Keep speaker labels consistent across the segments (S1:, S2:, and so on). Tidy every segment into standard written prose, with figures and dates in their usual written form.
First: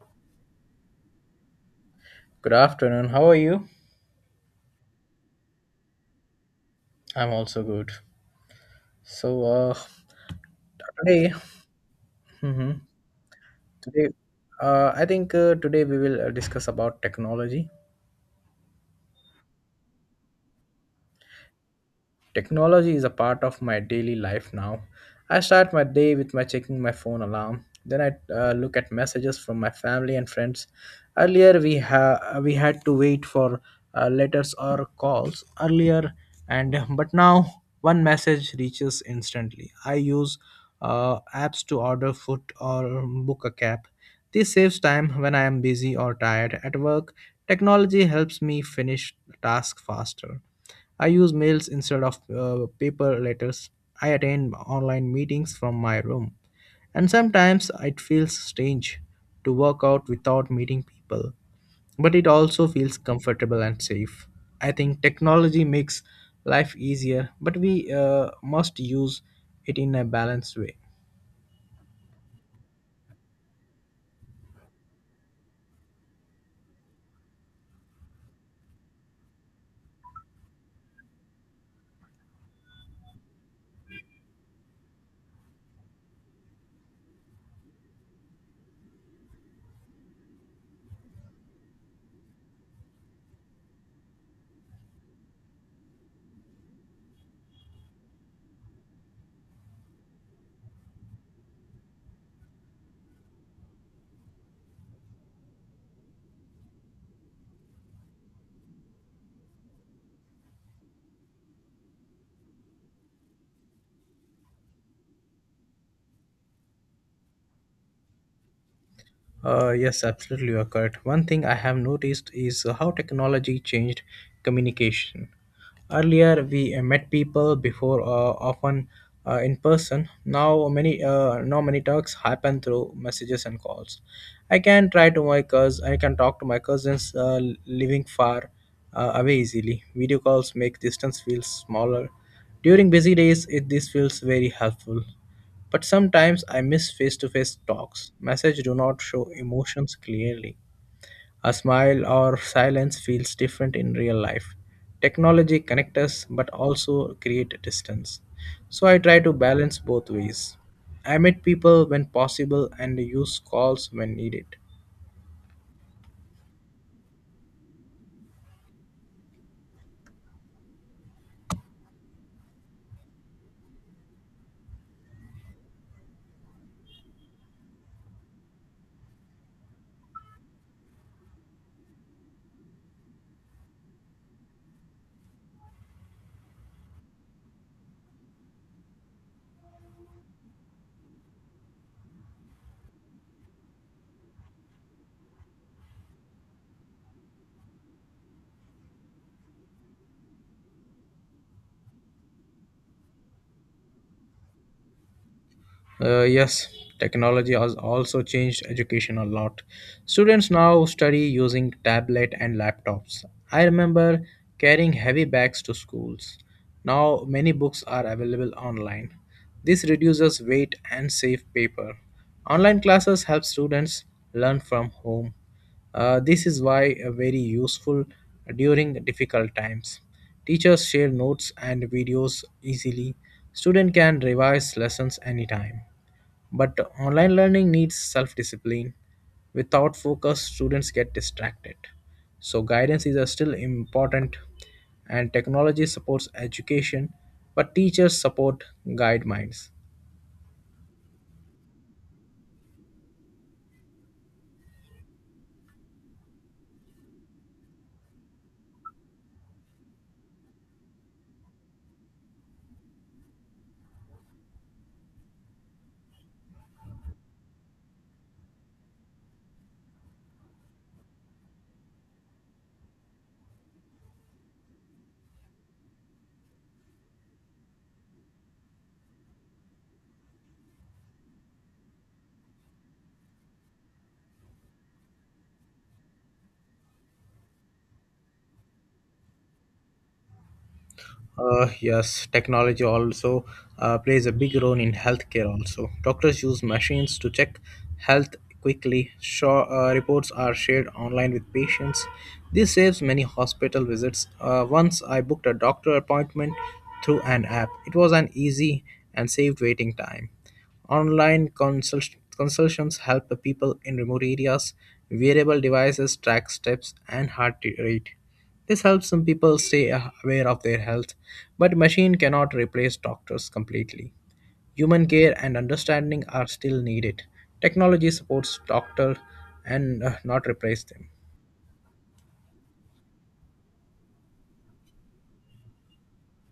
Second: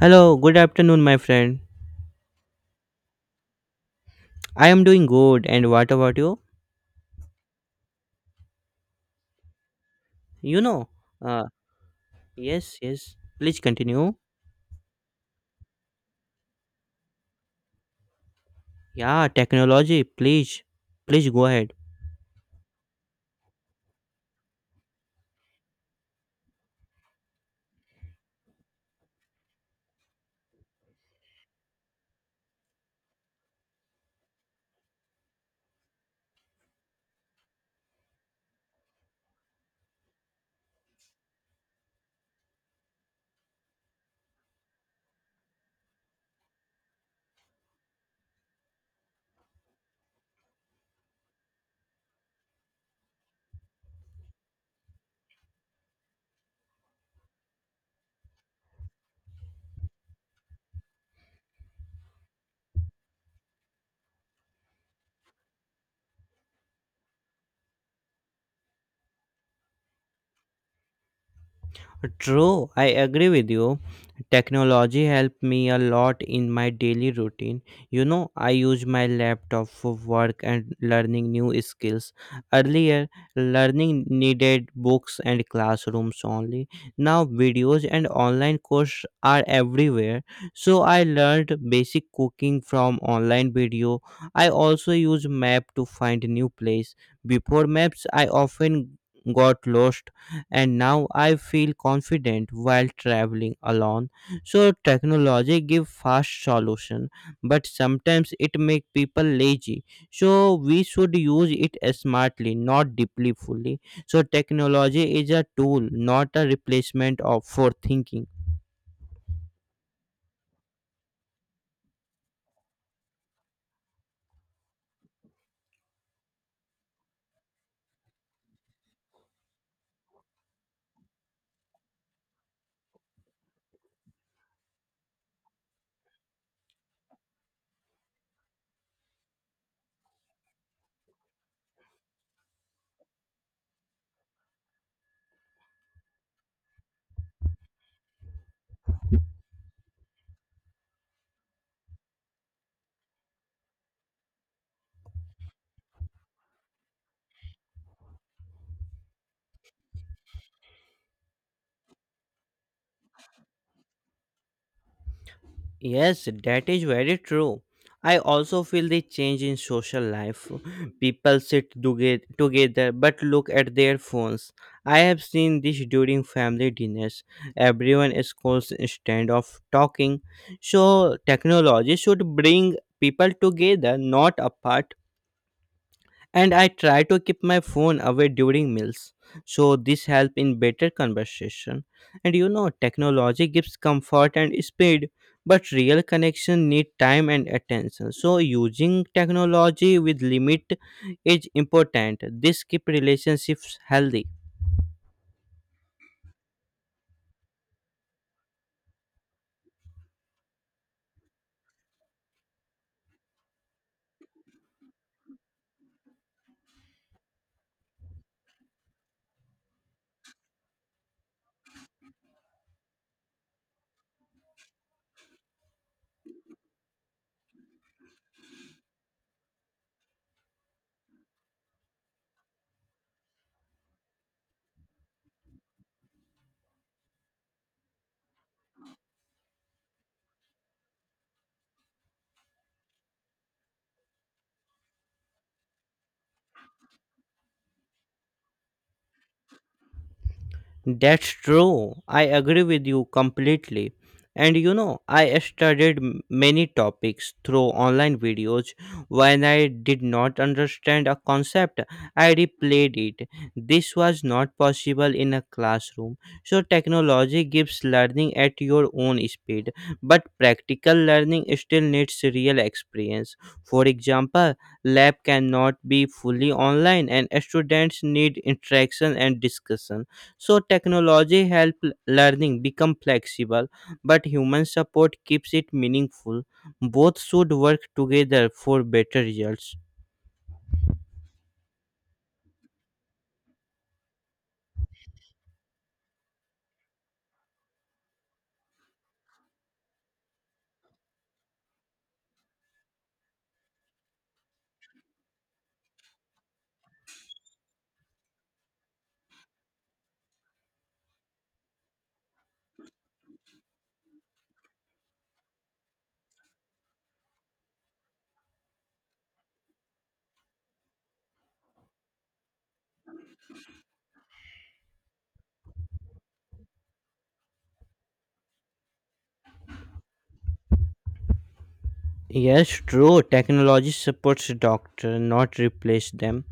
S1: Hello, good afternoon, my friend.
S2: Good afternoon. How are you?
S1: I am doing good, and what about you?
S2: I'm also good. So
S1: You know,
S2: today,
S1: uh,
S2: hmm
S1: yes, yes. Please
S2: today,
S1: continue.
S2: I think today we will discuss about technology.
S1: Yeah, technology. Please, please go ahead.
S2: Technology is a part of my daily life now. I start my day with my checking my phone alarm. Then I look at messages from my family and friends. Earlier we had to wait for letters or calls earlier, and but now one message reaches instantly. I use apps to order food or book a cab. This saves time when I am busy or tired at work. Technology helps me finish tasks faster. I use mails instead of paper letters. I attend online meetings from my room. And sometimes it feels strange to work out without meeting people, but it also feels comfortable and safe. I think technology makes life easier, but we must use it in a balanced way.
S1: True, I agree with you. Technology helped me a lot in my daily routine. You know, I use my laptop for work and learning new skills. Earlier, learning needed books and classrooms only. Now, videos and online courses are everywhere. So, I learned basic cooking from online video. I also use map to find new place. Before maps, I often got lost and now I feel confident while traveling alone. So technology give fast solution, but sometimes it make people lazy. So we should use it smartly, not deeply fully. So technology is a tool, not a replacement of for thinking.
S2: Yes, absolutely, you are correct. One thing I have noticed is how technology changed communication. Earlier, we met people before, often in person. Now many talks happen through messages and calls. I can talk to my cousins living far away easily. Video calls make distance feel smaller. During busy days, this feels very helpful. But sometimes I miss face-to-face talks. Messages do not show emotions clearly. A smile or silence feels different in real life. Technology connects us but also create a distance. So I try to balance both ways. I meet people when possible and use calls when needed.
S1: Yes, that is very true. I also feel the change in social life. People sit together but look at their phones. I have seen this during family dinners. Everyone is constant of talking. So technology should bring people together, not apart and I try to keep my phone away during meals. So this helps in better conversation. And you know, technology gives comfort and speed, but real connection need time and attention. So using technology with limit is important. This keep relationships healthy.
S2: Yes, technology has also changed education a lot. Students now study using tablet and laptops. I remember carrying heavy bags to schools. Now many books are available online. This reduces weight and saves paper. Online classes help students learn from home. This is why very useful during difficult times. Teachers share notes and videos easily. Student can revise lessons anytime. But online learning needs self-discipline. Without focus, students get distracted. So guidance is still important, and technology supports education, but teachers support guide minds.
S1: That's true. I agree with you completely. And you know, I studied many topics through online videos. When I did not understand a concept, I replayed it. This was not possible in a classroom. So, technology gives learning at your own speed, but practical learning still needs real experience. For example, lab cannot be fully online, and students need interaction and discussion so technology help learning become flexible, but human support keeps it meaningful. Both should work together for better results.
S2: Yes, technology also plays a big role in healthcare. Also, doctors use machines to check health quickly. Sure, reports are shared online with patients. This saves many hospital visits. Once I booked a doctor appointment through an app. It was an easy and saved waiting time. Online consultations help the people in remote areas. Wearable devices track steps and heart rate. This helps some people stay aware of their health, but machine cannot replace doctors completely. Human care and understanding are still needed. Technology supports doctor and not replace them.
S1: Yes, true. Technology supports doctor, not replace them.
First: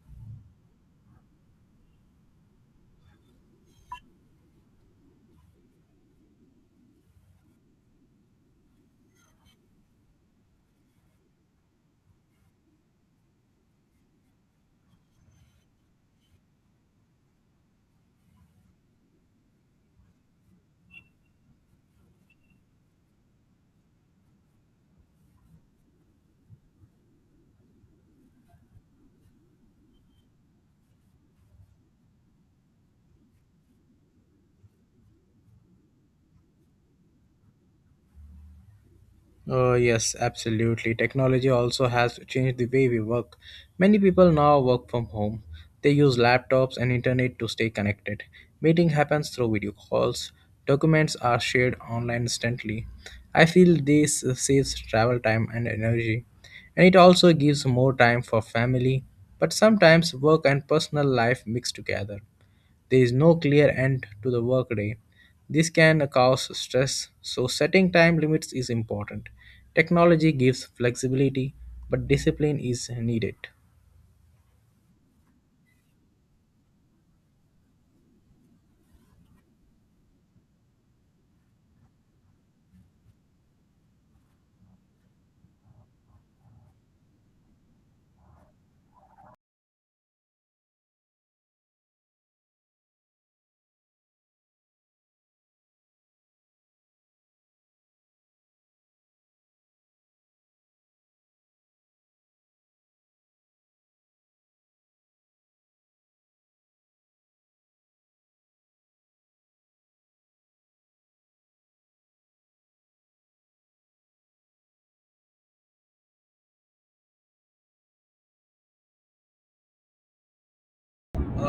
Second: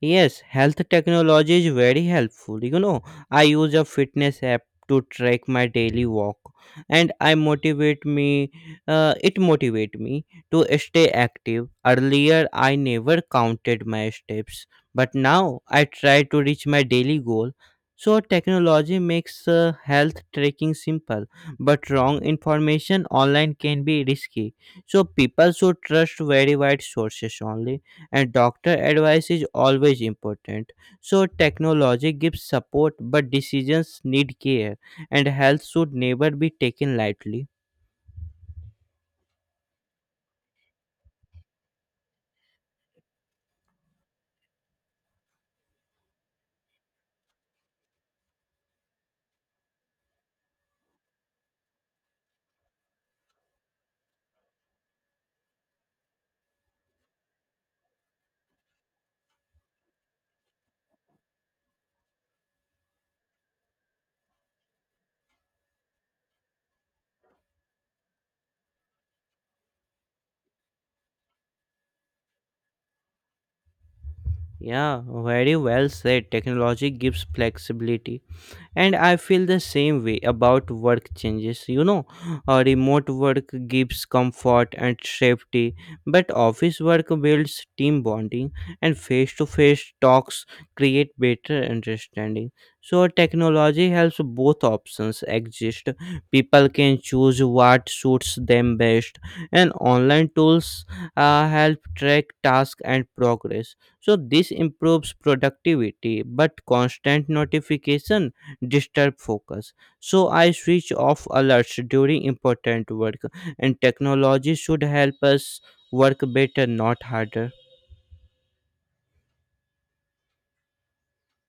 S1: Yes, health technology is very helpful. You know, I use a fitness app to track my daily walk and I motivate me it motivate me to stay active. Earlier I never counted my steps, but now I try to reach my daily goal. So technology makes health tracking simple, but wrong information online can be risky. So people should trust verified sources only and doctor advice is always important so technology gives support but decisions need care and health should never be taken lightly.
S2: Yes, absolutely. Technology also has changed the way we work. Many people now work from home. They use laptops and internet to stay connected. Meeting happens through video calls. Documents are shared online instantly. I feel this saves travel time and energy. And it also gives more time for family. But sometimes work and personal life mix together. There is no clear end to the workday. This can cause stress, so setting time limits is important. Technology gives flexibility, but discipline is needed.
S1: Yeah, very well said. Technology gives flexibility and I feel the same way about work changes. You know, remote work gives comfort and safety but office work builds team bonding and face to face talks create better understanding so technology helps both options exist. People can choose what suits them best and online tools help track tasks and progress so this improves productivity but constant notification disturb focus. So I switch off alerts during important work, and technology should help us work better, not harder.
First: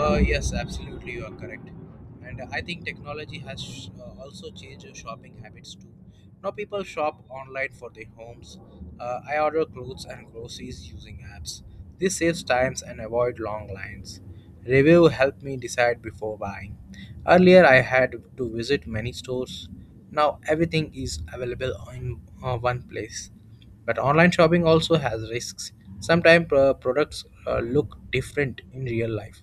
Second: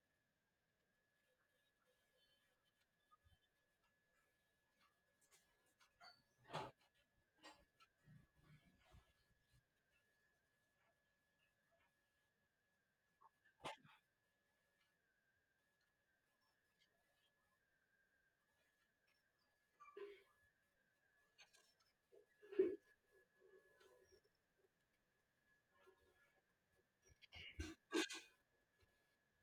S2: Yes, absolutely, you are correct. And I think technology has also changed your shopping habits too. Now people shop online for their homes. I order clothes and groceries using apps. This saves times and avoid long lines. Review help me decide before buying. Earlier I had to visit many stores. Now everything is available in one place. But online shopping also has risks. Sometimes products look different in real life.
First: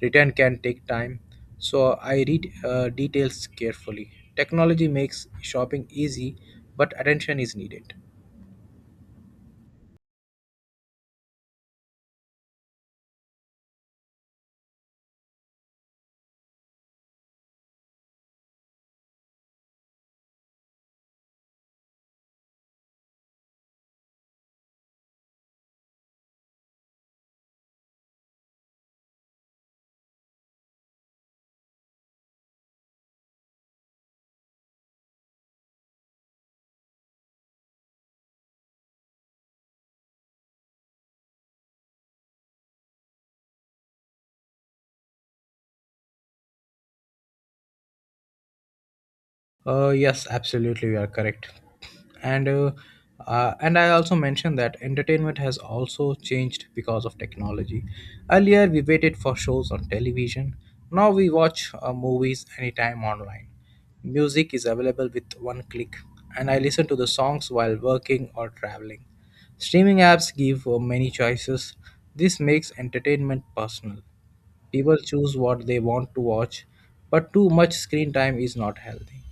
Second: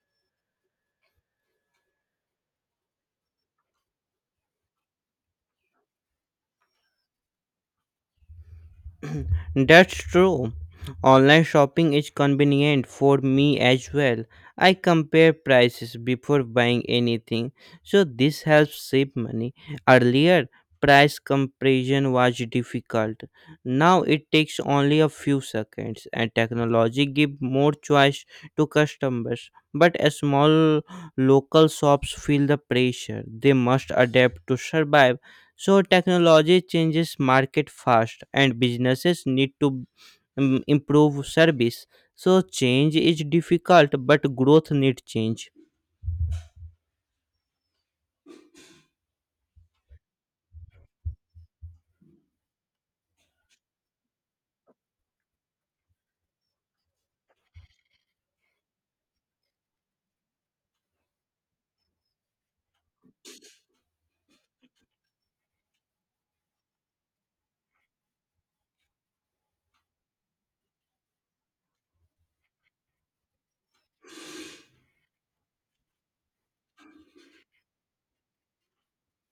S2: Return can take time, so I read details carefully. Technology makes shopping easy, but attention is needed.
S1: That's true. Online shopping is convenient for me as well. I compare prices before buying anything, so this helps save money. Earlier, price comparison was difficult. Now it takes only a few seconds, and technology gives more choice to customers. But small local shops feel the pressure. They must adapt to survive. So technology changes market fast and businesses need to improve service. So change is difficult but growth need change.
S2: Yes, absolutely, you are correct. And uh, and I also mentioned that entertainment has also changed because of technology. Earlier, we waited for shows on television. Now we watch movies anytime online. Music is available with one click, and I listen to the songs while working or traveling. Streaming apps give many choices. This makes entertainment personal. People choose what they want to watch, but too much screen time is not healthy.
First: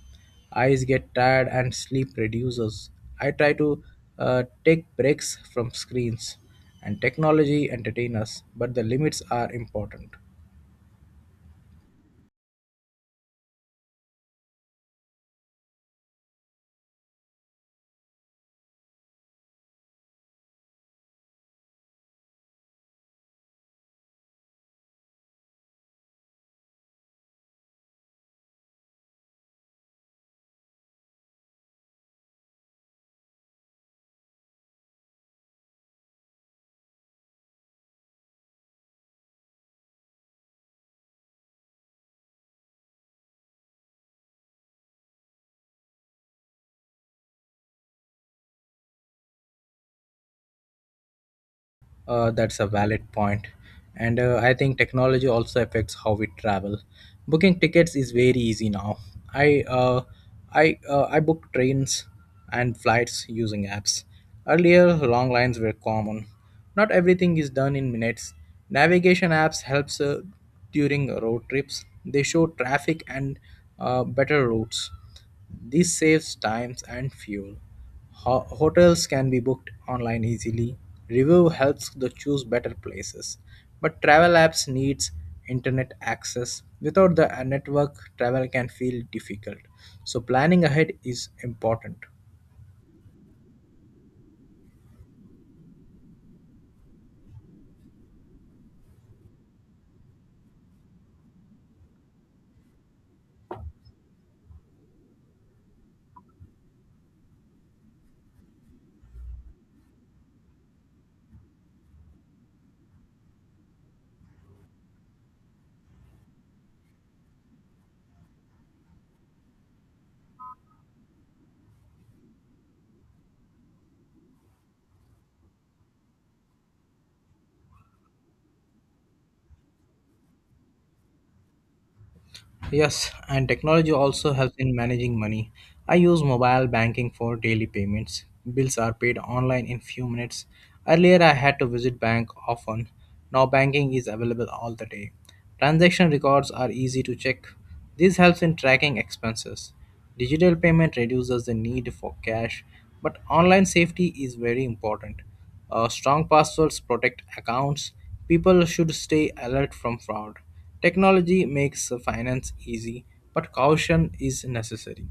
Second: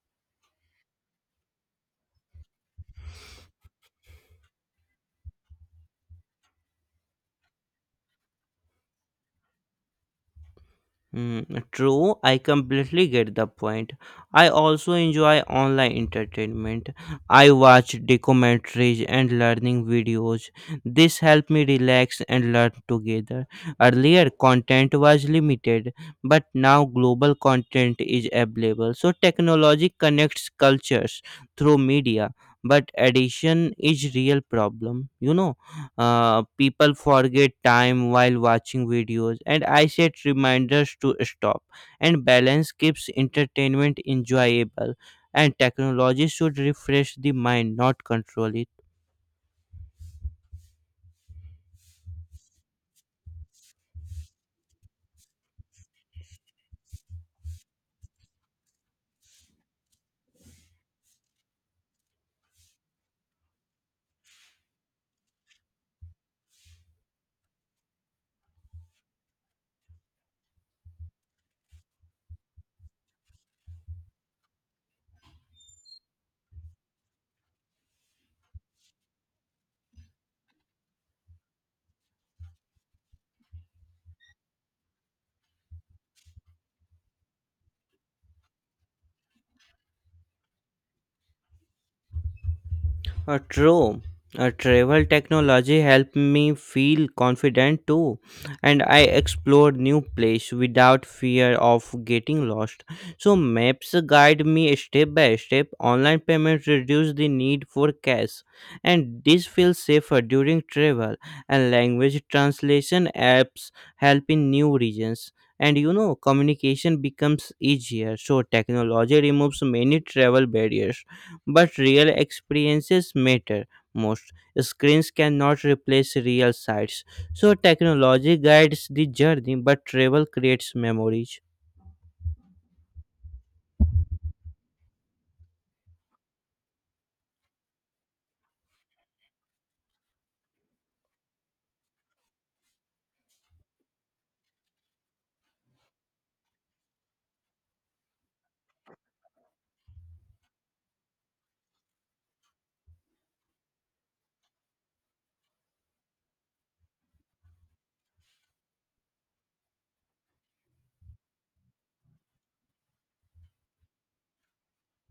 S2: Eyes get tired and sleep reduces. I try to take breaks from screens, and technology entertain us, but the limits are important.
S1: True, I completely get the point. I also enjoy online entertainment. I watch documentaries and learning videos. This help me relax and learn together. Earlier, content was limited, but now global content is available. So technology connects cultures through media, but addiction is real problem. You know. People forget time while watching videos, and I set reminders to stop. And balance keeps entertainment enjoyable, and technology should refresh the mind, not control it.
S2: That's a valid point. And I think technology also affects how we travel. Booking tickets is very easy now. I uh, I book trains and flights using apps. Earlier, long lines were common. Not everything is done in minutes. Navigation apps helps during road trips. They show traffic and better routes. This saves time and fuel. Hotels can be booked online easily. Review helps to choose better places. But travel apps needs internet access. Without the network, travel can feel difficult. So planning ahead is important.
S1: True. Travel technology helped me feel confident too, and I explored new place without fear of getting lost. So maps guide me step by step. Online payments reduce the need for cash, and this feels safer during travel. And language translation apps help in new regions. And you know, communication becomes easier. So technology removes many travel barriers but real experiences matter most. Screens cannot replace real sights. So technology guides the journey, but travel creates memories.
S2: Yes, and technology also helps in managing money. I use mobile banking for daily payments. Bills are paid online in few minutes. Earlier I had to visit bank often. Now banking is available all the day. Transaction records are easy to check. This helps in tracking expenses. Digital payment reduces the need for cash, but online safety is very important. Strong passwords protect accounts. People should stay alert from fraud. Technology makes finance easy, but caution is necessary.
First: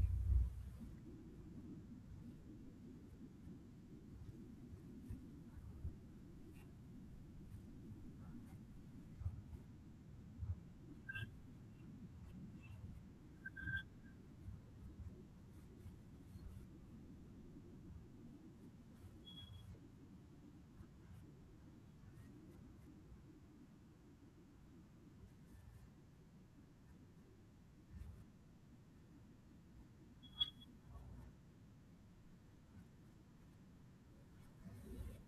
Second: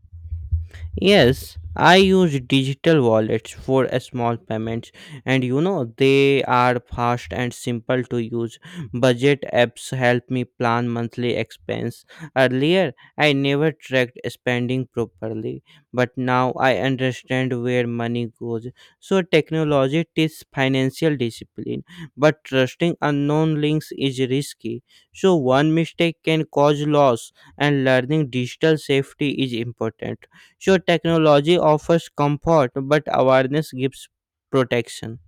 S1: Yes, I use digital wallets for small payments, and you know they are fast and simple to use. Budget apps help me plan monthly expense. Earlier, I never tracked spending properly, but now I understand where money goes. So, technology teaches financial discipline, but trusting unknown links is risky. So, one mistake can cause loss, and learning digital safety is important. Sure, technology offers comfort, but awareness gives protection.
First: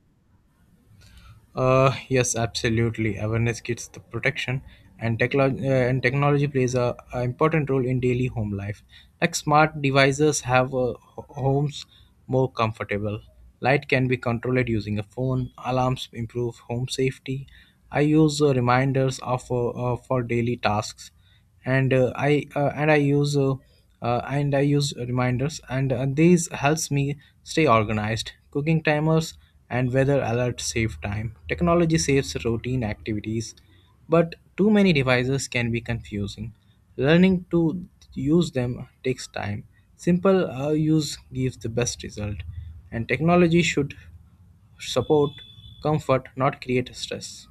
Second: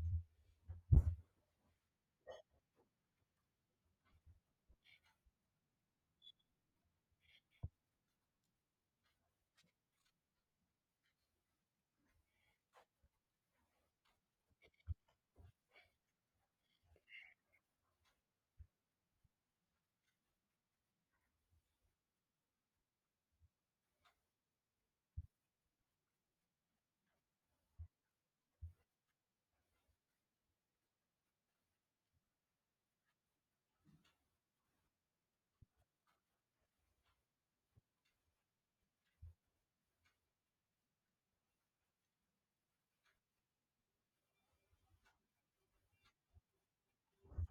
S2: Yes, absolutely. Awareness gets the protection, and technology plays a important role in daily home life. Like smart devices have homes more comfortable. Light can be controlled using a phone. Alarms improve home safety. I use reminders for daily tasks. and uh, i uh, and i use uh, and I use reminders and these helps me stay organized. Cooking timers and weather alerts save time. Technology saves routine activities, but too many devices can be confusing. Learning to use them takes time. Simple use gives the best result, and technology should support comfort, not create stress.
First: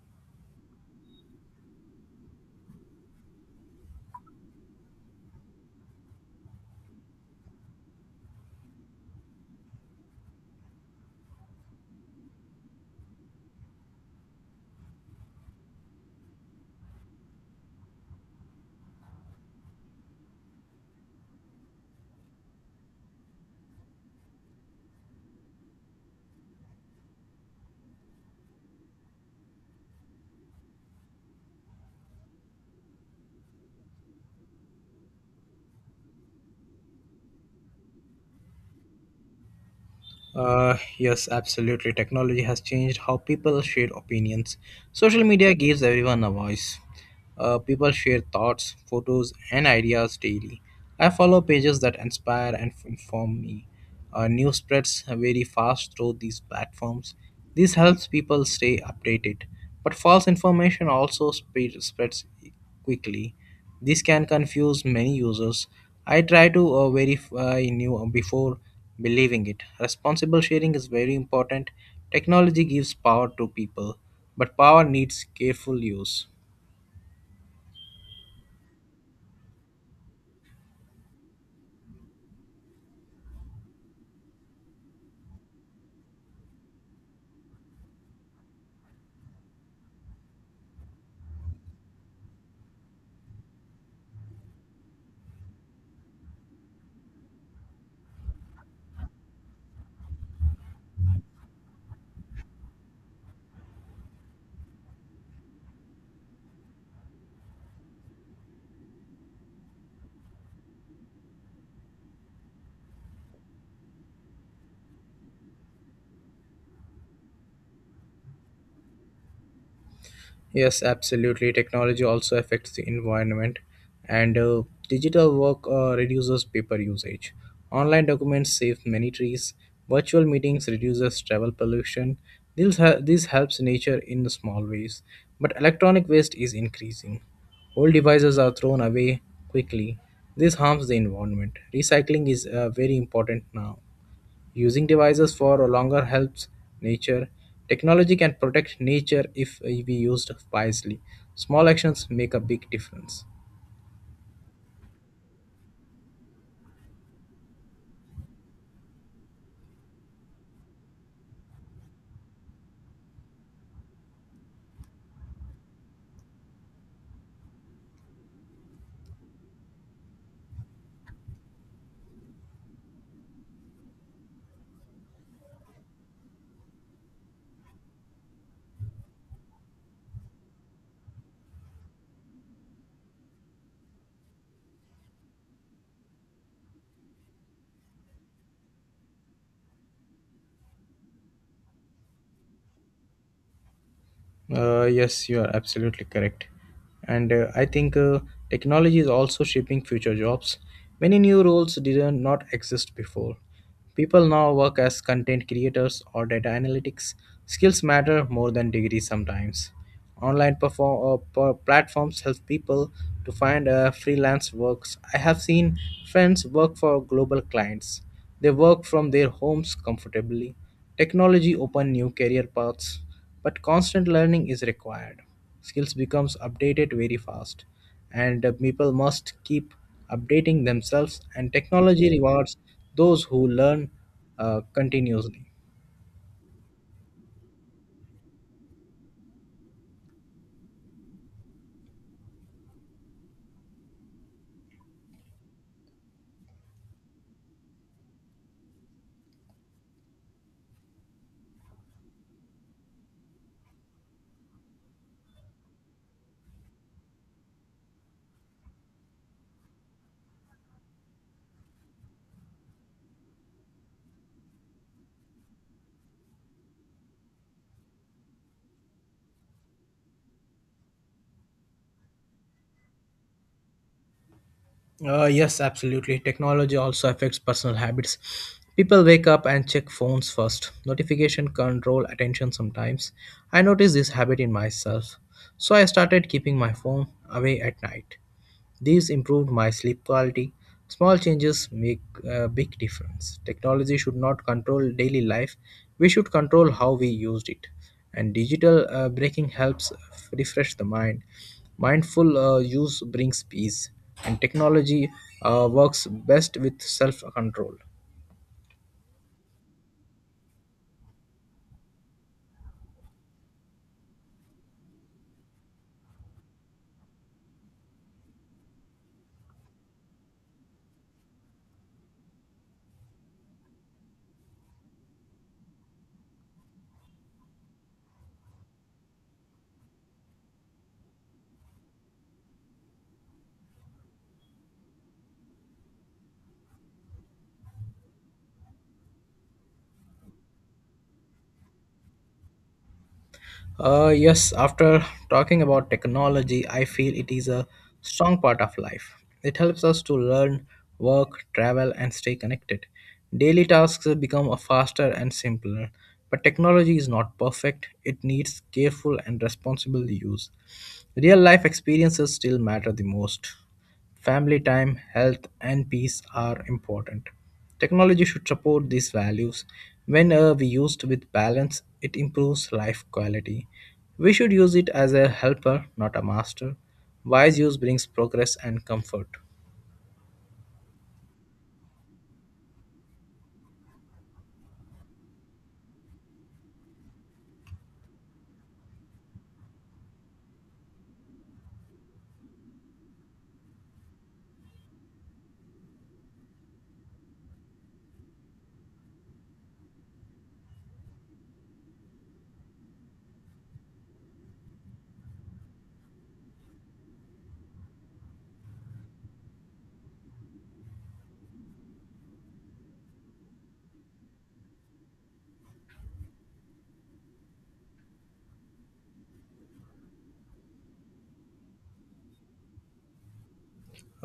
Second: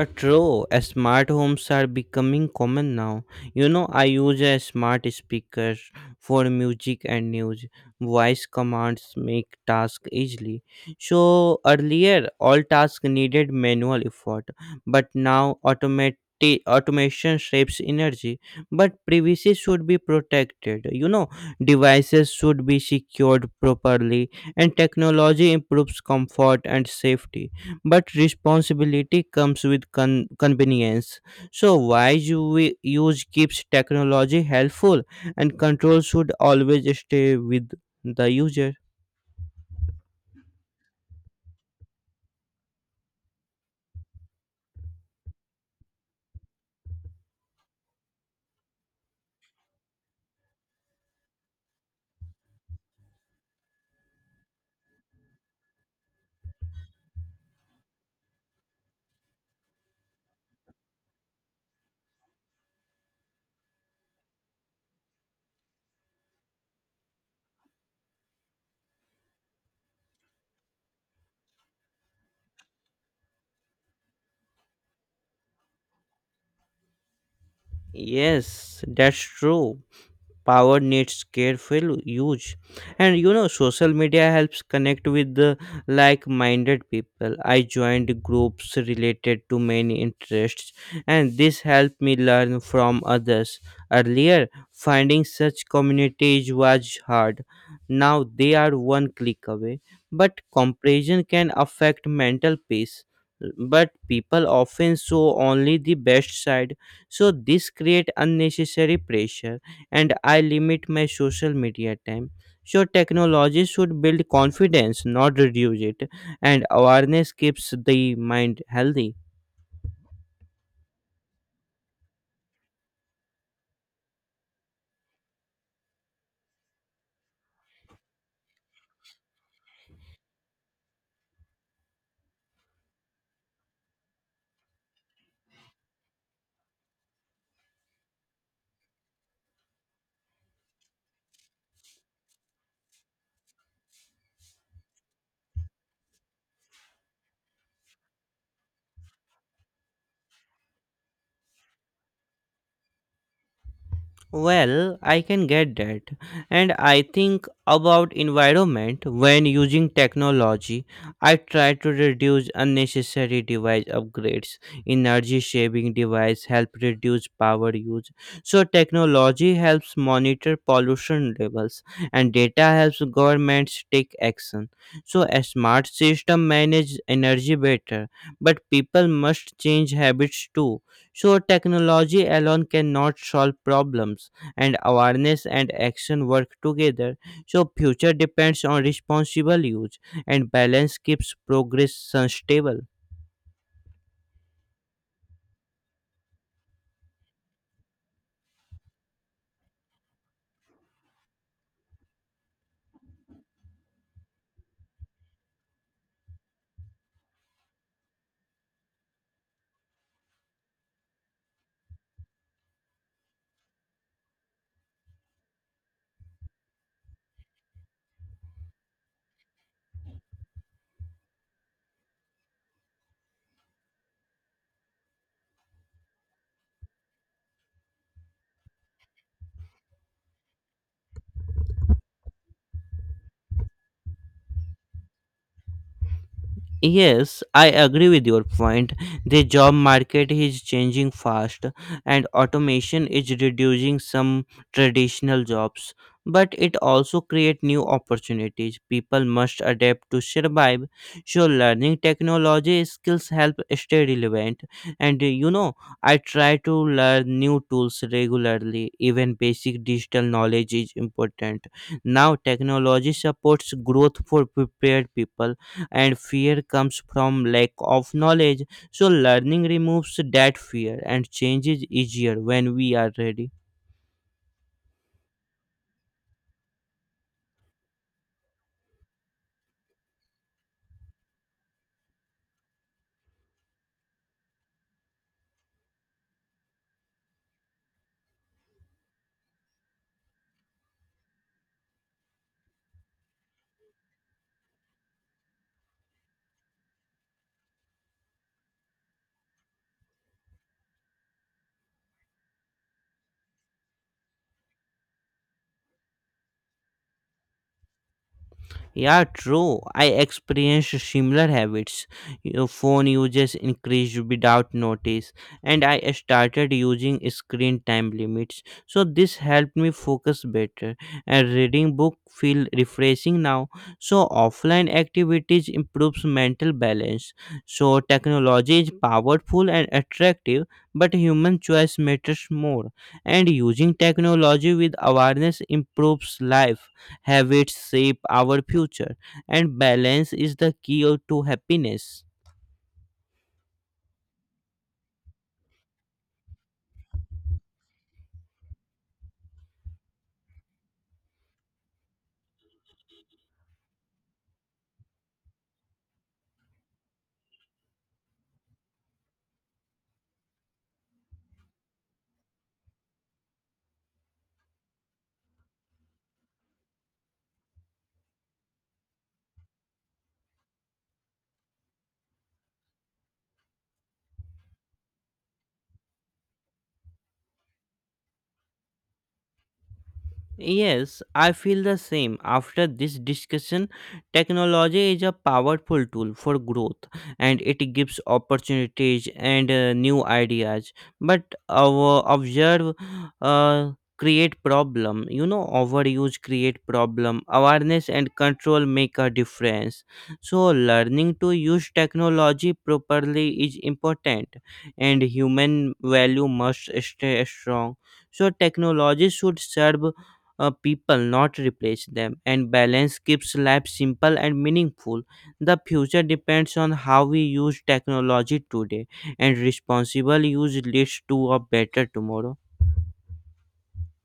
S1: True, smart homes are becoming common now. You know, I use a smart speaker for music and news. Voice commands make tasks easily. So earlier, all tasks needed manual effort, but now automate automation saves energy but privacy should be protected. You know, devices should be secured properly and technology improves comfort and safety but responsibility comes with convenience so wise use keeps technology helpful and control should always stay with the user.
S2: Yes, absolutely. Technology has changed how people share opinions. Social media gives everyone a voice. People share thoughts, photos, and ideas daily. I follow pages that inspire and inform me. News spreads very fast through these platforms. This helps people stay updated. But false information also spreads quickly. This can confuse many users. I try to verify new before believing it. Responsible sharing is very important. Technology gives power to people, but power needs careful use.
S1: Yes, that's true. Power needs careful use and you know social media helps connect with the like-minded people. I joined groups related to many interests and this helped me learn from others. Earlier, finding such communities was hard. Now, they are one click away, but comparison can affect mental peace. But people often show only the best side, so this create unnecessary pressure and I limit my social media time. So technology should build confidence, not reduce it, and awareness keeps the mind healthy.
S2: Yes, absolutely. Technology also affects the environment, and digital work reduces paper usage. Online documents save many trees. Virtual meetings reduces travel pollution. This helps nature in small ways, but electronic waste is increasing. Old devices are thrown away quickly. This harms the environment. Recycling is very important now. Using devices for longer helps nature. Technology can protect nature if we used wisely. Small actions make a big difference.
S1: Well, I can get that. And I think about environment when using technology. I try to reduce unnecessary device upgrades. Energy saving device help reduce power use. So technology helps monitor pollution levels and data helps governments take action. So a smart system manage energy better, but people must change habits too so technology alone cannot solve problems, and awareness and action work together. So future depends on responsible use, and balance keeps progress sustainable.
S2: Yes, you are absolutely correct. And I think technology is also shaping future jobs. Many new roles did not exist before. People now work as content creators or data analytics. Skills matter more than degrees sometimes. Online platforms help people to find freelance works. I have seen friends work for global clients. They work from their homes comfortably. Technology open new career paths, but constant learning is required. Skills becomes updated very fast, and people must keep updating themselves, and technology rewards those who learn continuously.
S1: Yes, I agree with your point. The job market is changing fast and automation is reducing some traditional jobs, but it also creates new opportunities. People must adapt to survive. So learning technology skills help stay relevant and you know, I try to learn new tools regularly. Even basic digital knowledge is important. Now technology supports growth for prepared people and fear comes from lack of knowledge so learning removes that fear and change is easier when we are ready.
S2: Yes, absolutely. Technology also affects personal habits. People wake up and check phones first. Notification control attention sometimes. I noticed this habit in myself, so I started keeping my phone away at night. These improved my sleep quality. Small changes make a big difference. Technology should not control daily life, we should control how we used it. And digital breaking helps refresh the mind. Mindful use brings peace, and technology works best with self control.
S1: Yeah, true. I experienced similar habits. Your phone uses increased without notice, and I started using screen time limits. So this helped me focus better, and reading book feel refreshing now. So offline activities improves mental balance. So technology is powerful and attractive, but human choice matters more. And using technology with awareness improves life. Habits shape our future and balance is the key to happiness.
S2: Yes, after talking about technology, I feel it is a strong part of life. It helps us to learn, work, travel, and stay connected. Daily tasks become a faster and simpler, but technology is not perfect. It needs careful and responsible use. Real life experiences still matter the most. Family time, health, and peace are important. Technology should support these values. When we used with balance, it improves life quality. We should use it as a helper, not a master. Wise use brings progress and comfort.
S1: Yes, I feel the same. After this discussion, technology is a powerful tool for growth and it gives opportunities and new ideas. But our observe uh, Create problem. You know, overuse create problem. Awareness and control make a difference. So learning to use technology properly is important and human value must stay strong. So technology should serve people, not replace them. And balance keeps life simple and meaningful. The future depends on how we use technology today, and responsible use leads to a better tomorrow.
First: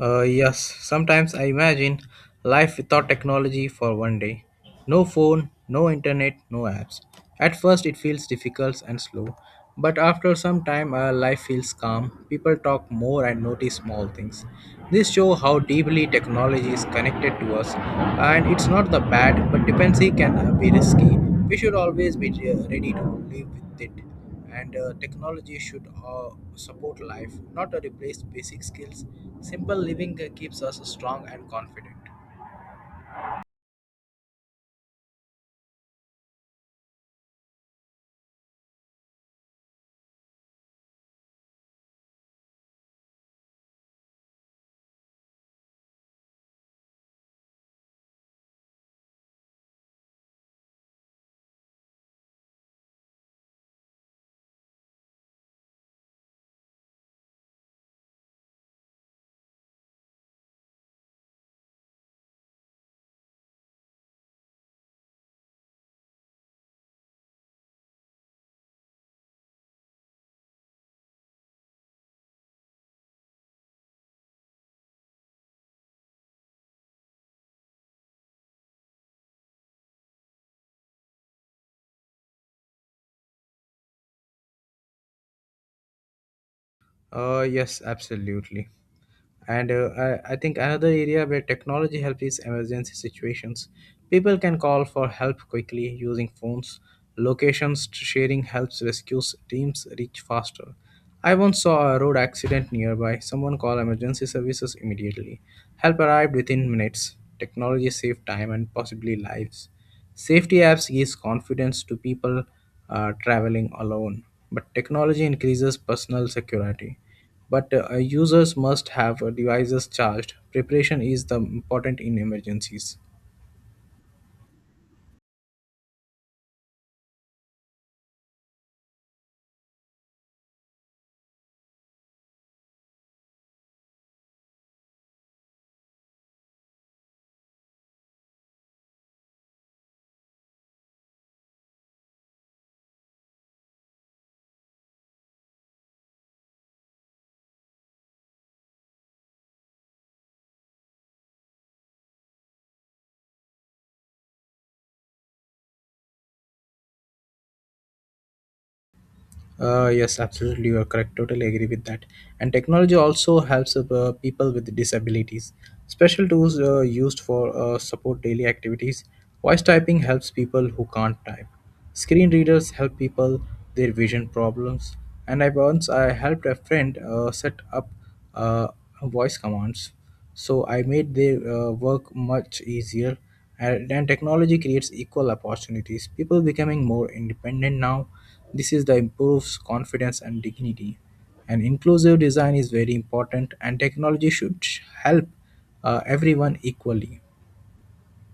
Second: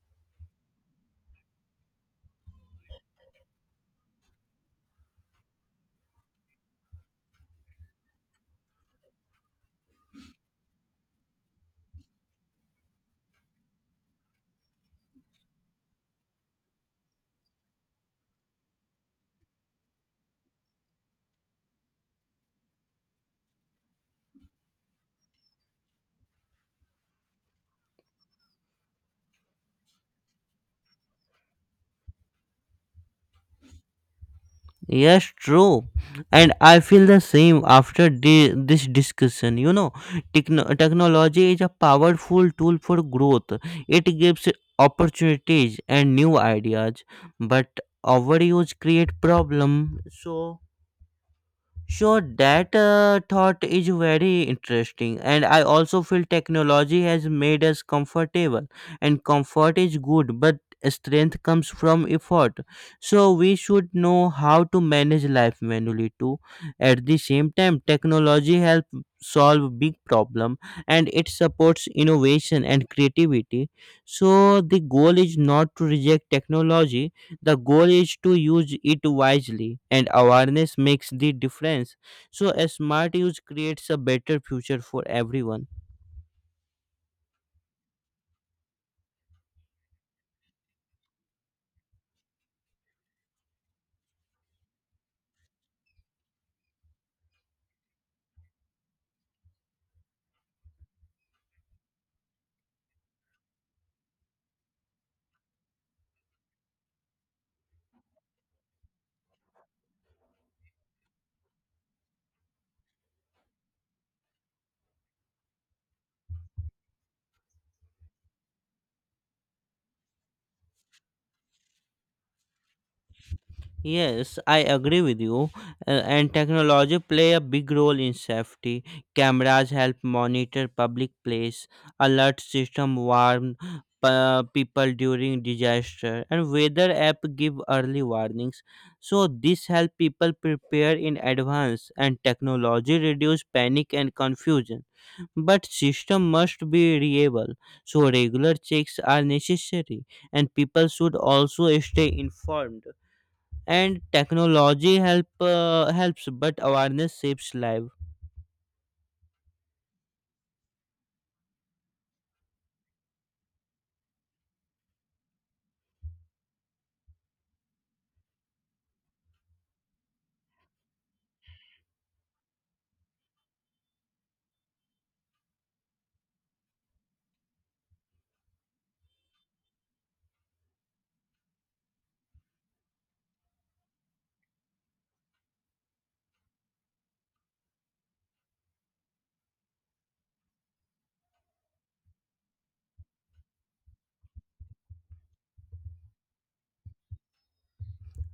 S2: Yes, sometimes I imagine life without technology for one day. No phone, no internet, no apps. At first, it feels difficult and slow, but after some time, life feels calm. People talk more and notice small things. This shows how deeply technology is connected to us, and it's not the bad, but dependency can be risky. We should always be ready to live with it and technology should support life, not replace basic skills. Simple living keeps us strong and confident.
S1: Yes, true. And I feel the same after this discussion. You know, technology is a powerful tool for growth, it gives opportunities and new ideas, but overuse create problem so. Sure, that thought is very interesting, and I also feel technology has made us comfortable, and comfort is good, but strength comes from effort. So we should know how to manage life manually too. At the same time, technology helps solve big problem, and it supports innovation and creativity. So the goal is not to reject technology, the goal is to use it wisely and awareness makes the difference so a smart use creates a better future for everyone.
S2: Yes, absolutely. And I think another area where technology helps is emergency situations. People can call for help quickly using phones. Locations sharing helps rescue teams reach faster. I once saw a road accident nearby. Someone called emergency services immediately. Help arrived within minutes. Technology saved time and possibly lives. Safety apps gives confidence to people traveling alone, but technology increases personal security, but users must have devices charged. Preparation is the important in emergencies.
S1: Yes, I agree with you. And technology play a big role in safety. Cameras help monitor public place, alert system warn people during disaster, and weather app give early warnings. So this help people prepare in advance, and technology reduce panic and confusion. But system must be reliable, so regular checks are necessary, and people should also stay informed and technology helps but awareness shapes life.
S2: Yes, absolutely, you are correct. Totally agree with that. And technology also helps people with disabilities. Special tools used for support daily activities. Voice typing helps people who can't type. Screen readers help people their vision problems. And I once I helped a friend set up uh, voice commands, so I made their work much easier. And technology creates equal opportunities. People becoming more independent now, this is the improves confidence and dignity. And inclusive design is very important, and technology should help everyone equally.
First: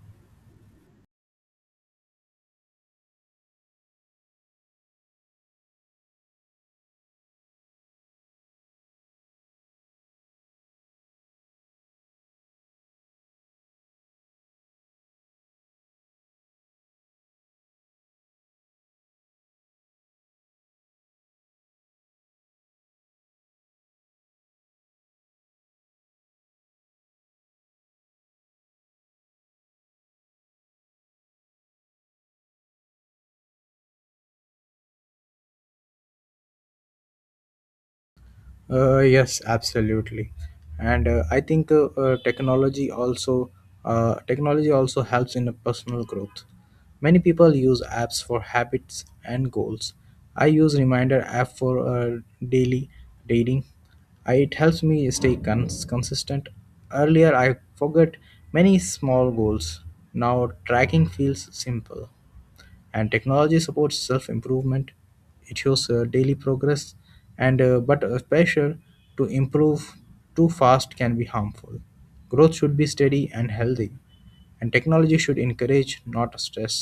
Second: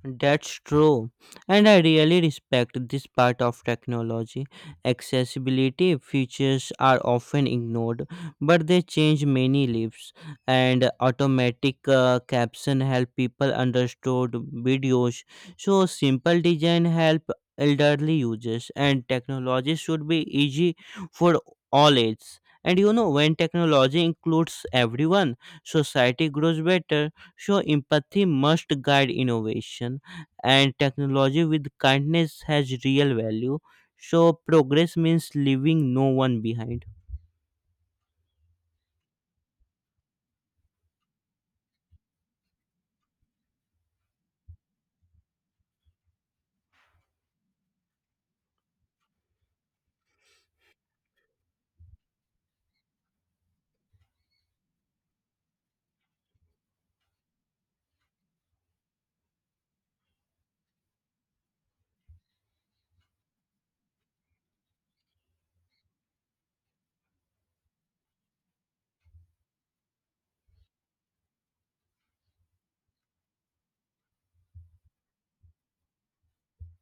S1: That's true. And I really respect this part of technology. Accessibility features are often ignored, but they change many lives. And automatic caption help people understood videos. So simple design help elderly users and technology should be easy for all ages. And you know when technology includes everyone, society grows better. So, empathy must guide innovation, and technology with kindness has real value. So, progress means leaving no one behind.
S2: Yes, absolutely, and I think technology also helps in a personal growth. Many people use apps for habits and goals. I use reminder app for daily dating. I, it helps me stay consistent. Earlier, I forget many small goals. Now tracking feels simple, and technology supports self-improvement. It shows daily progress, and but a pressure to improve too fast can be harmful. Growth should be steady and healthy, and technology should encourage, not stress.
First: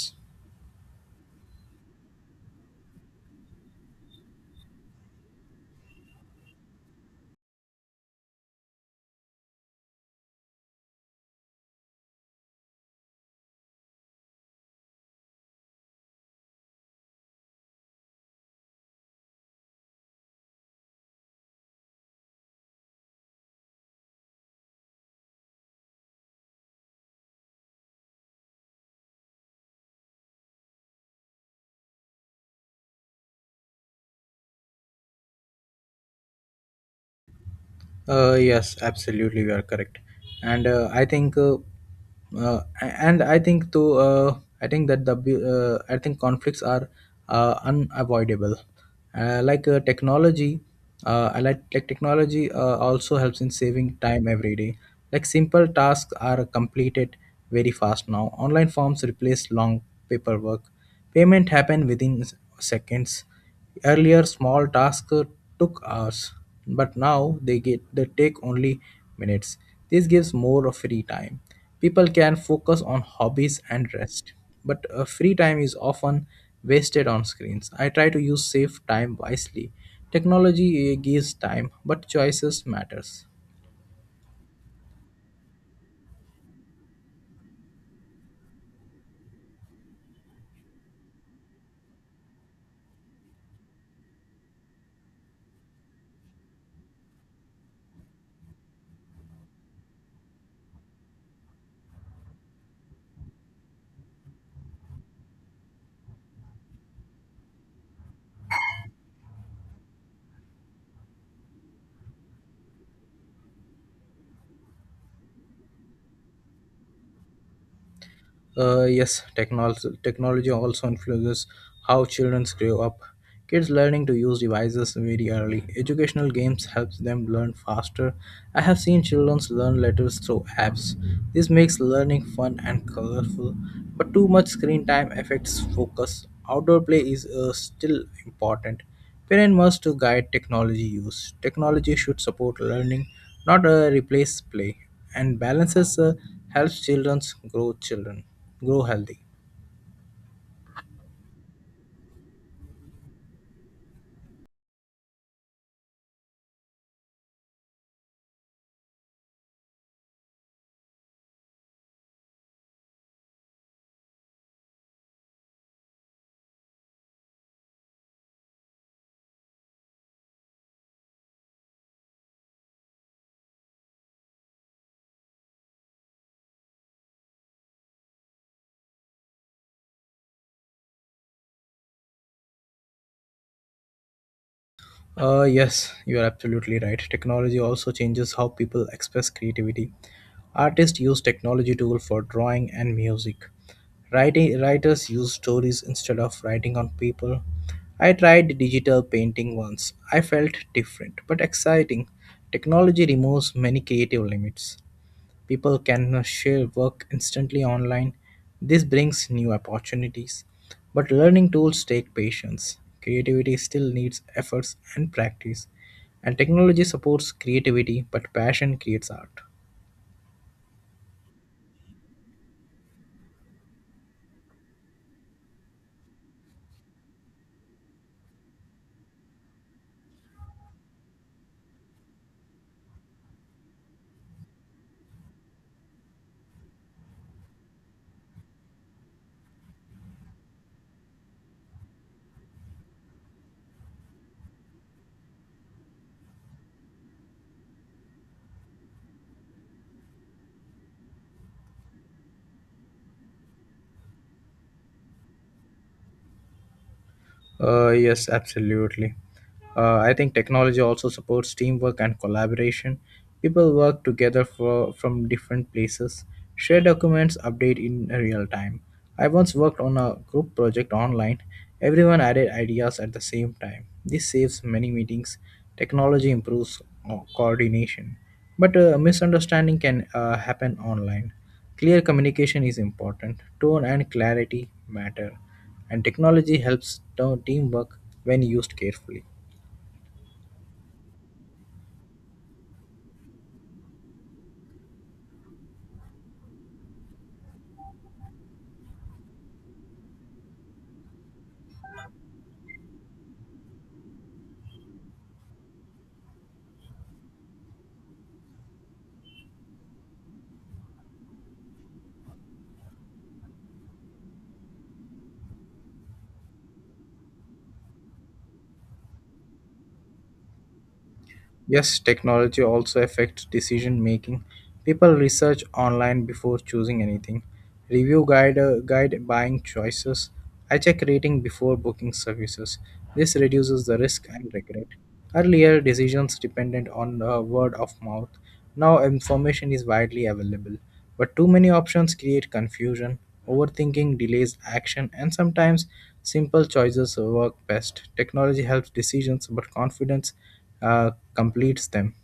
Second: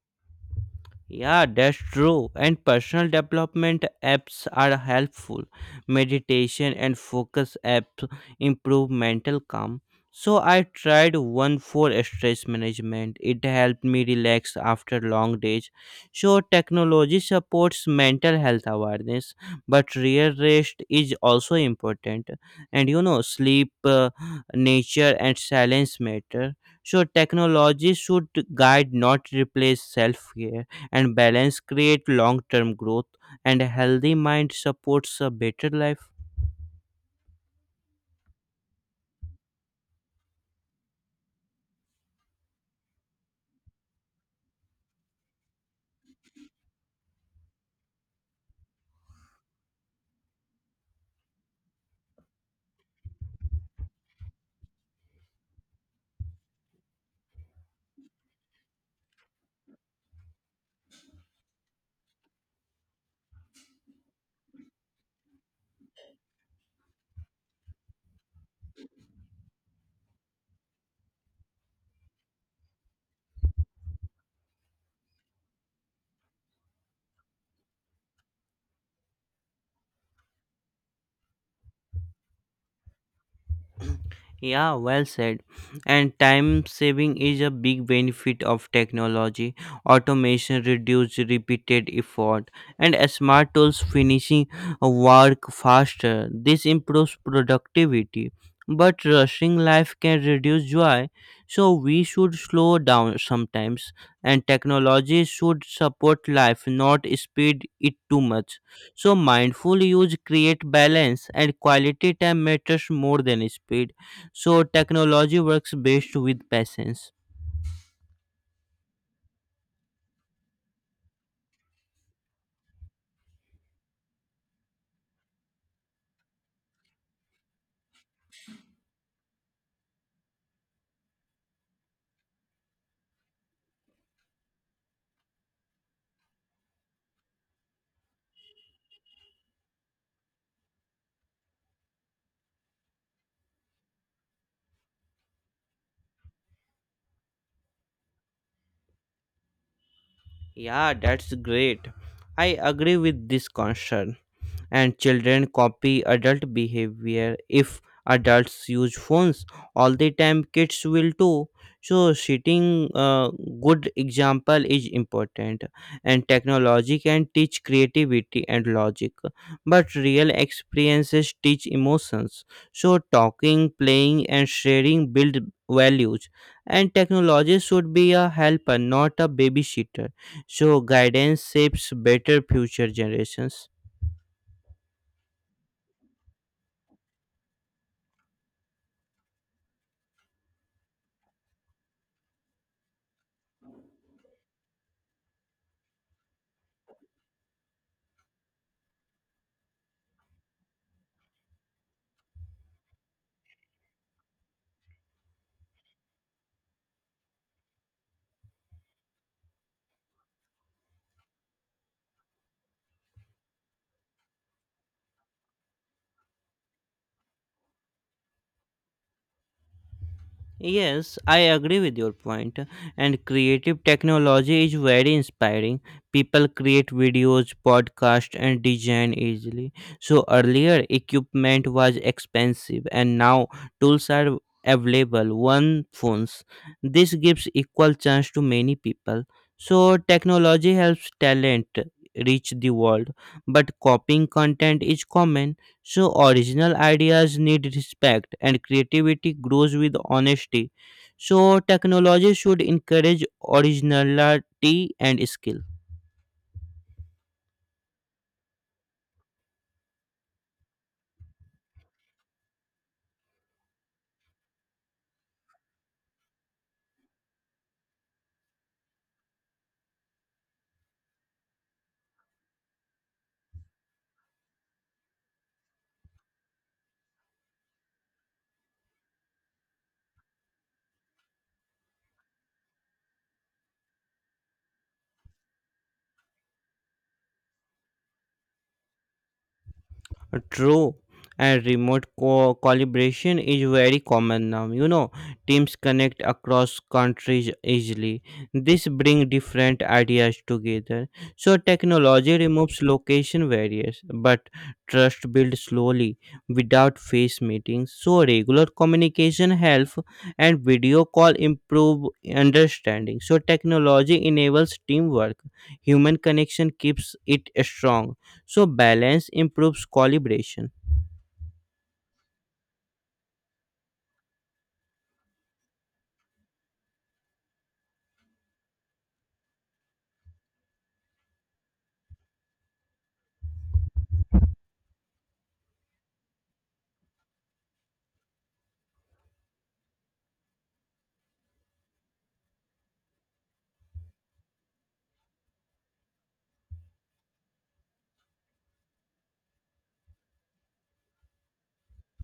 S1: Yeah, that's true. And personal development apps are helpful. Meditation and focus apps improve mental calm. So I tried one for stress management. It helped me relax after long days. So technology supports mental health awareness, but real rest is also important. And you know, sleep, nature, and silence matter. So technology should guide, not replace self care, and balance create long-term growth, and a healthy mind supports a better life.
S2: Yes, absolutely, you are correct, and I think, and I think too, I think that the I think conflicts are unavoidable. Like technology, I like technology also helps in saving time every day. Like simple tasks are completed very fast now. Online forms replace long paperwork. Payment happen within seconds. Earlier, small tasks took hours, but now they take only minutes. This gives more of free time. People can focus on hobbies and rest, but free time is often wasted on screens. I try to use safe time wisely. Technology gives time, but choices matters.
S1: Yeah, well said. And time saving is a big benefit of technology. Automation reduces repeated effort, and smart tools finishing work faster. This improves productivity. But rushing life can reduce joy, so we should slow down sometimes. And technology should support life, not speed it too much. So mindful use create balance, and quality time matters more than speed. So technology works best with patience.
S2: Yes, technology also influences how children grow up. Kids learning to use devices very early. Educational games helps them learn faster. I have seen children learn letters through apps. This makes learning fun and colorful, but too much screen time affects focus. Outdoor play is still important. Parents must to guide technology use. Technology should support learning, not replace play, and balances helps children grow healthy.
S1: Yeah, that's great. I agree with this concern. And children copy adult behavior. If adults use phones all the time, kids will too. So setting a good example is important, and technology can teach creativity and logic, but real experiences teach emotions. So talking, playing, and sharing build values, and technology should be a helper, not a babysitter. So guidance shapes better future generations.
S2: Yes, you are absolutely right. Technology also changes how people express creativity. Artists use technology tool for drawing and music. Writing Writers use stories instead of writing on paper. I tried digital painting once. I felt different but exciting. Technology removes many creative limits. People can share work instantly online. This brings new opportunities. But learning tools take patience. Creativity still needs efforts and practice. And technology supports creativity, but passion creates art.
S1: Yes, I agree with your point. And creative technology is very inspiring. People create videos, podcasts, and design easily. So earlier, equipment was expensive, and now tools are available. One phones. This gives equal chance to many people. So technology helps talent reach the world, but copying content is common. So, original ideas need respect, and creativity grows with honesty. So, technology should encourage originality and skill.
S2: Yes, absolutely. I think technology also supports teamwork and collaboration. People work together for, from different places, share documents, update in real time. I once worked on a group project online. Everyone added ideas at the same time. This saves many meetings. Technology improves coordination. But misunderstanding can happen online. Clear communication is important. Tone and clarity matter, and technology helps teamwork when used carefully.
S1: True, and remote collaboration is very common now. You know, teams connect across countries easily. This brings different ideas together. So technology removes location barriers, but trust builds slowly without face meetings. So regular communication helps, and video call improve understanding. So technology enables teamwork. Human connection keeps it strong, so balance improves collaboration.
S2: Yes, technology also affects decision making. People research online before choosing anything, review guide buying choices. I check rating before booking services. This reduces the risk and regret. Earlier, decisions depended on the word of mouth. Now, information is widely available. But too many options create confusion, overthinking delays action, and sometimes simple choices work best. Technology helps decisions, but confidence completes them.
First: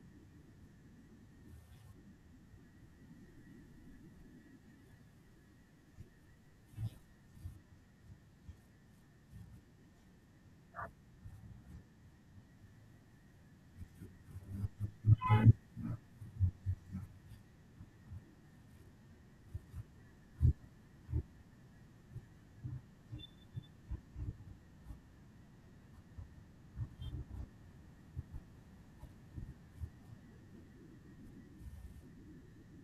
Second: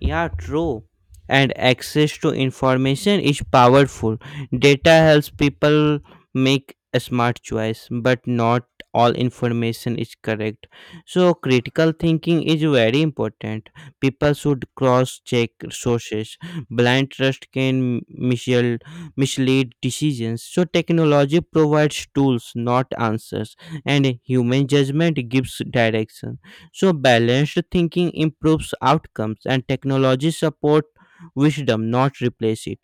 S1: Yeah, true. And access to information is powerful. Data helps people make a smart choice, but not all information is correct. So critical thinking is very important. People should cross check sources. Blind trust can mislead decisions. So technology provides tools, not answers, and human judgment gives direction. So, balanced thinking improves outcomes, and technology support wisdom, not replace it.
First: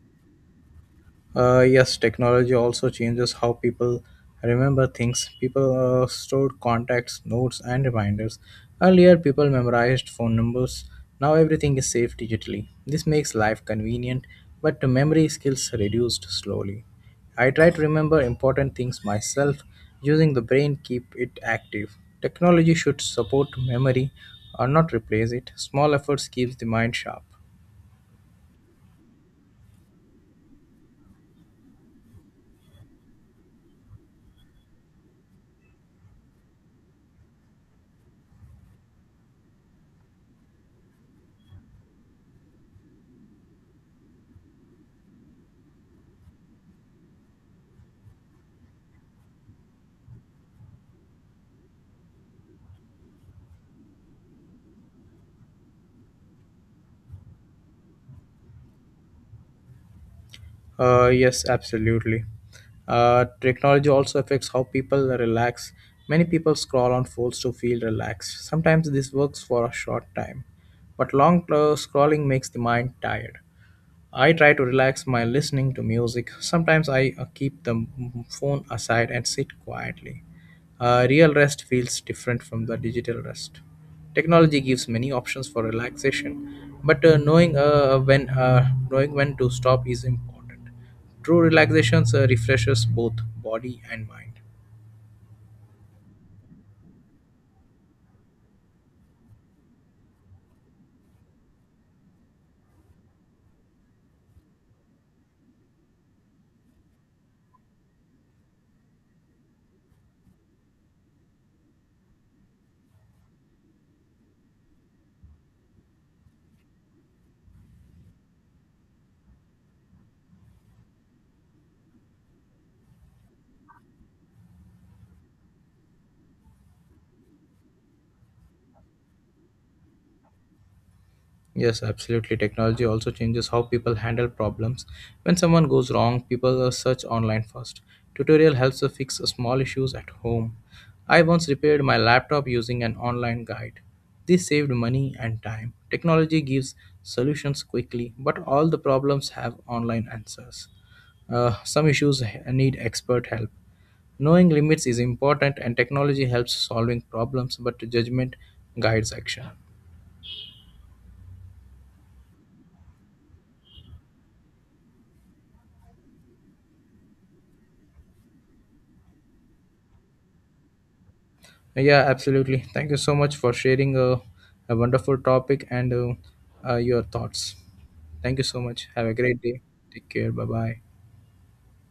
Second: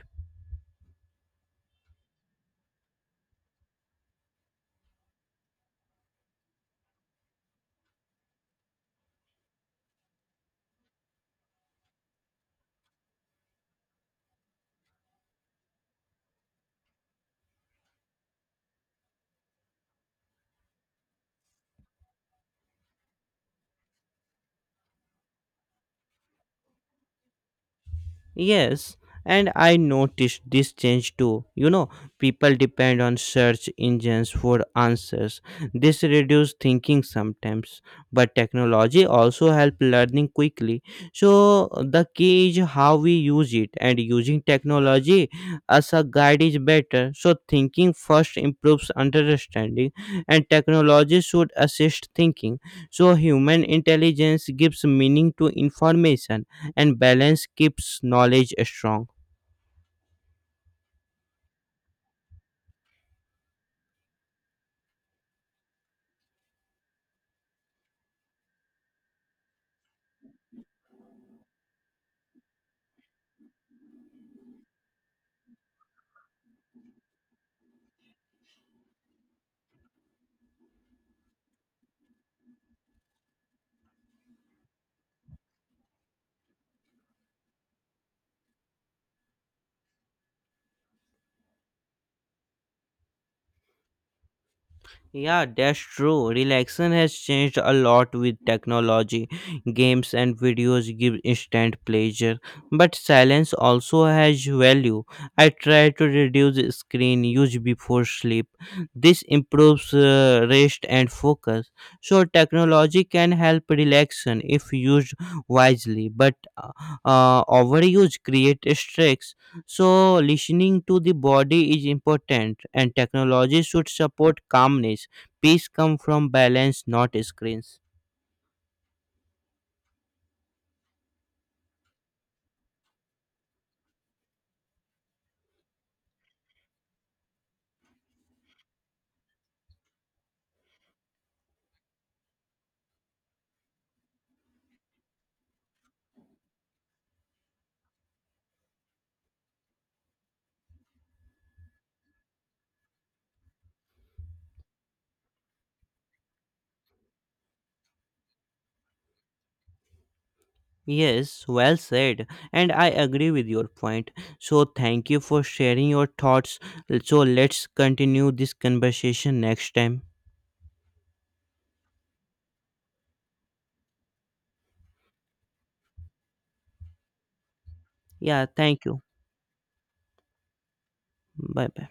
S2: Yes, technology also changes how people remember things. People stored contacts, notes, and reminders. Earlier, people memorized phone numbers. Now, everything is saved digitally. This makes life convenient, but the memory skills reduced slowly. I try to remember important things myself using the brain, keep it active. Technology should support memory or not replace it. Small efforts keeps the mind sharp.
S1: Yes, and I noticed this change too. You know, people depend on search engines for answers. This reduces thinking sometimes, but technology also helps learning quickly. So the key is how we use it, and using technology as a guide is better. So thinking first improves understanding, and technology should assist thinking. So human intelligence gives meaning to information, and balance keeps knowledge strong.
S2: Yes, absolutely. Technology also affects how people relax. Many people scroll on phones to feel relaxed. Sometimes this works for a short time, but long scrolling makes the mind tired. I try to relax by listening to music. Sometimes I keep the phone aside and sit quietly. Real rest feels different from the digital rest. Technology gives many options for relaxation, but knowing when to stop is important. True relaxation refreshes both body and mind.
S1: Yeah, that's true. Relaxation has changed a lot with technology. Games and videos give instant pleasure, but silence also has value. I try to reduce screen use before sleep. This improves rest and focus. So, technology can help relaxation if used wisely, but overuse creates stress. So, listening to the body is important, and technology should support calmness. Peace comes from balance, not screens.
S2: Yes, absolutely. Technology also changes how people handle problems. When someone goes wrong, people search online first. Tutorial helps to fix small issues at home. I once repaired my laptop using an online guide. This saved money and time. Technology gives solutions quickly, but all the problems have online answers. Some issues need expert help. Knowing limits is important, and technology helps solving problems, but judgment guides action.
S1: Yes, well said, and I agree with your point. So, thank you for sharing your thoughts. So, let's continue this conversation next time.
S2: Yeah, absolutely. Thank you so much for sharing a wonderful topic and your thoughts. Thank you
S1: Yeah,
S2: so
S1: thank
S2: much.
S1: you.
S2: Have a great day. Take care. Bye bye.
S1: Bye bye.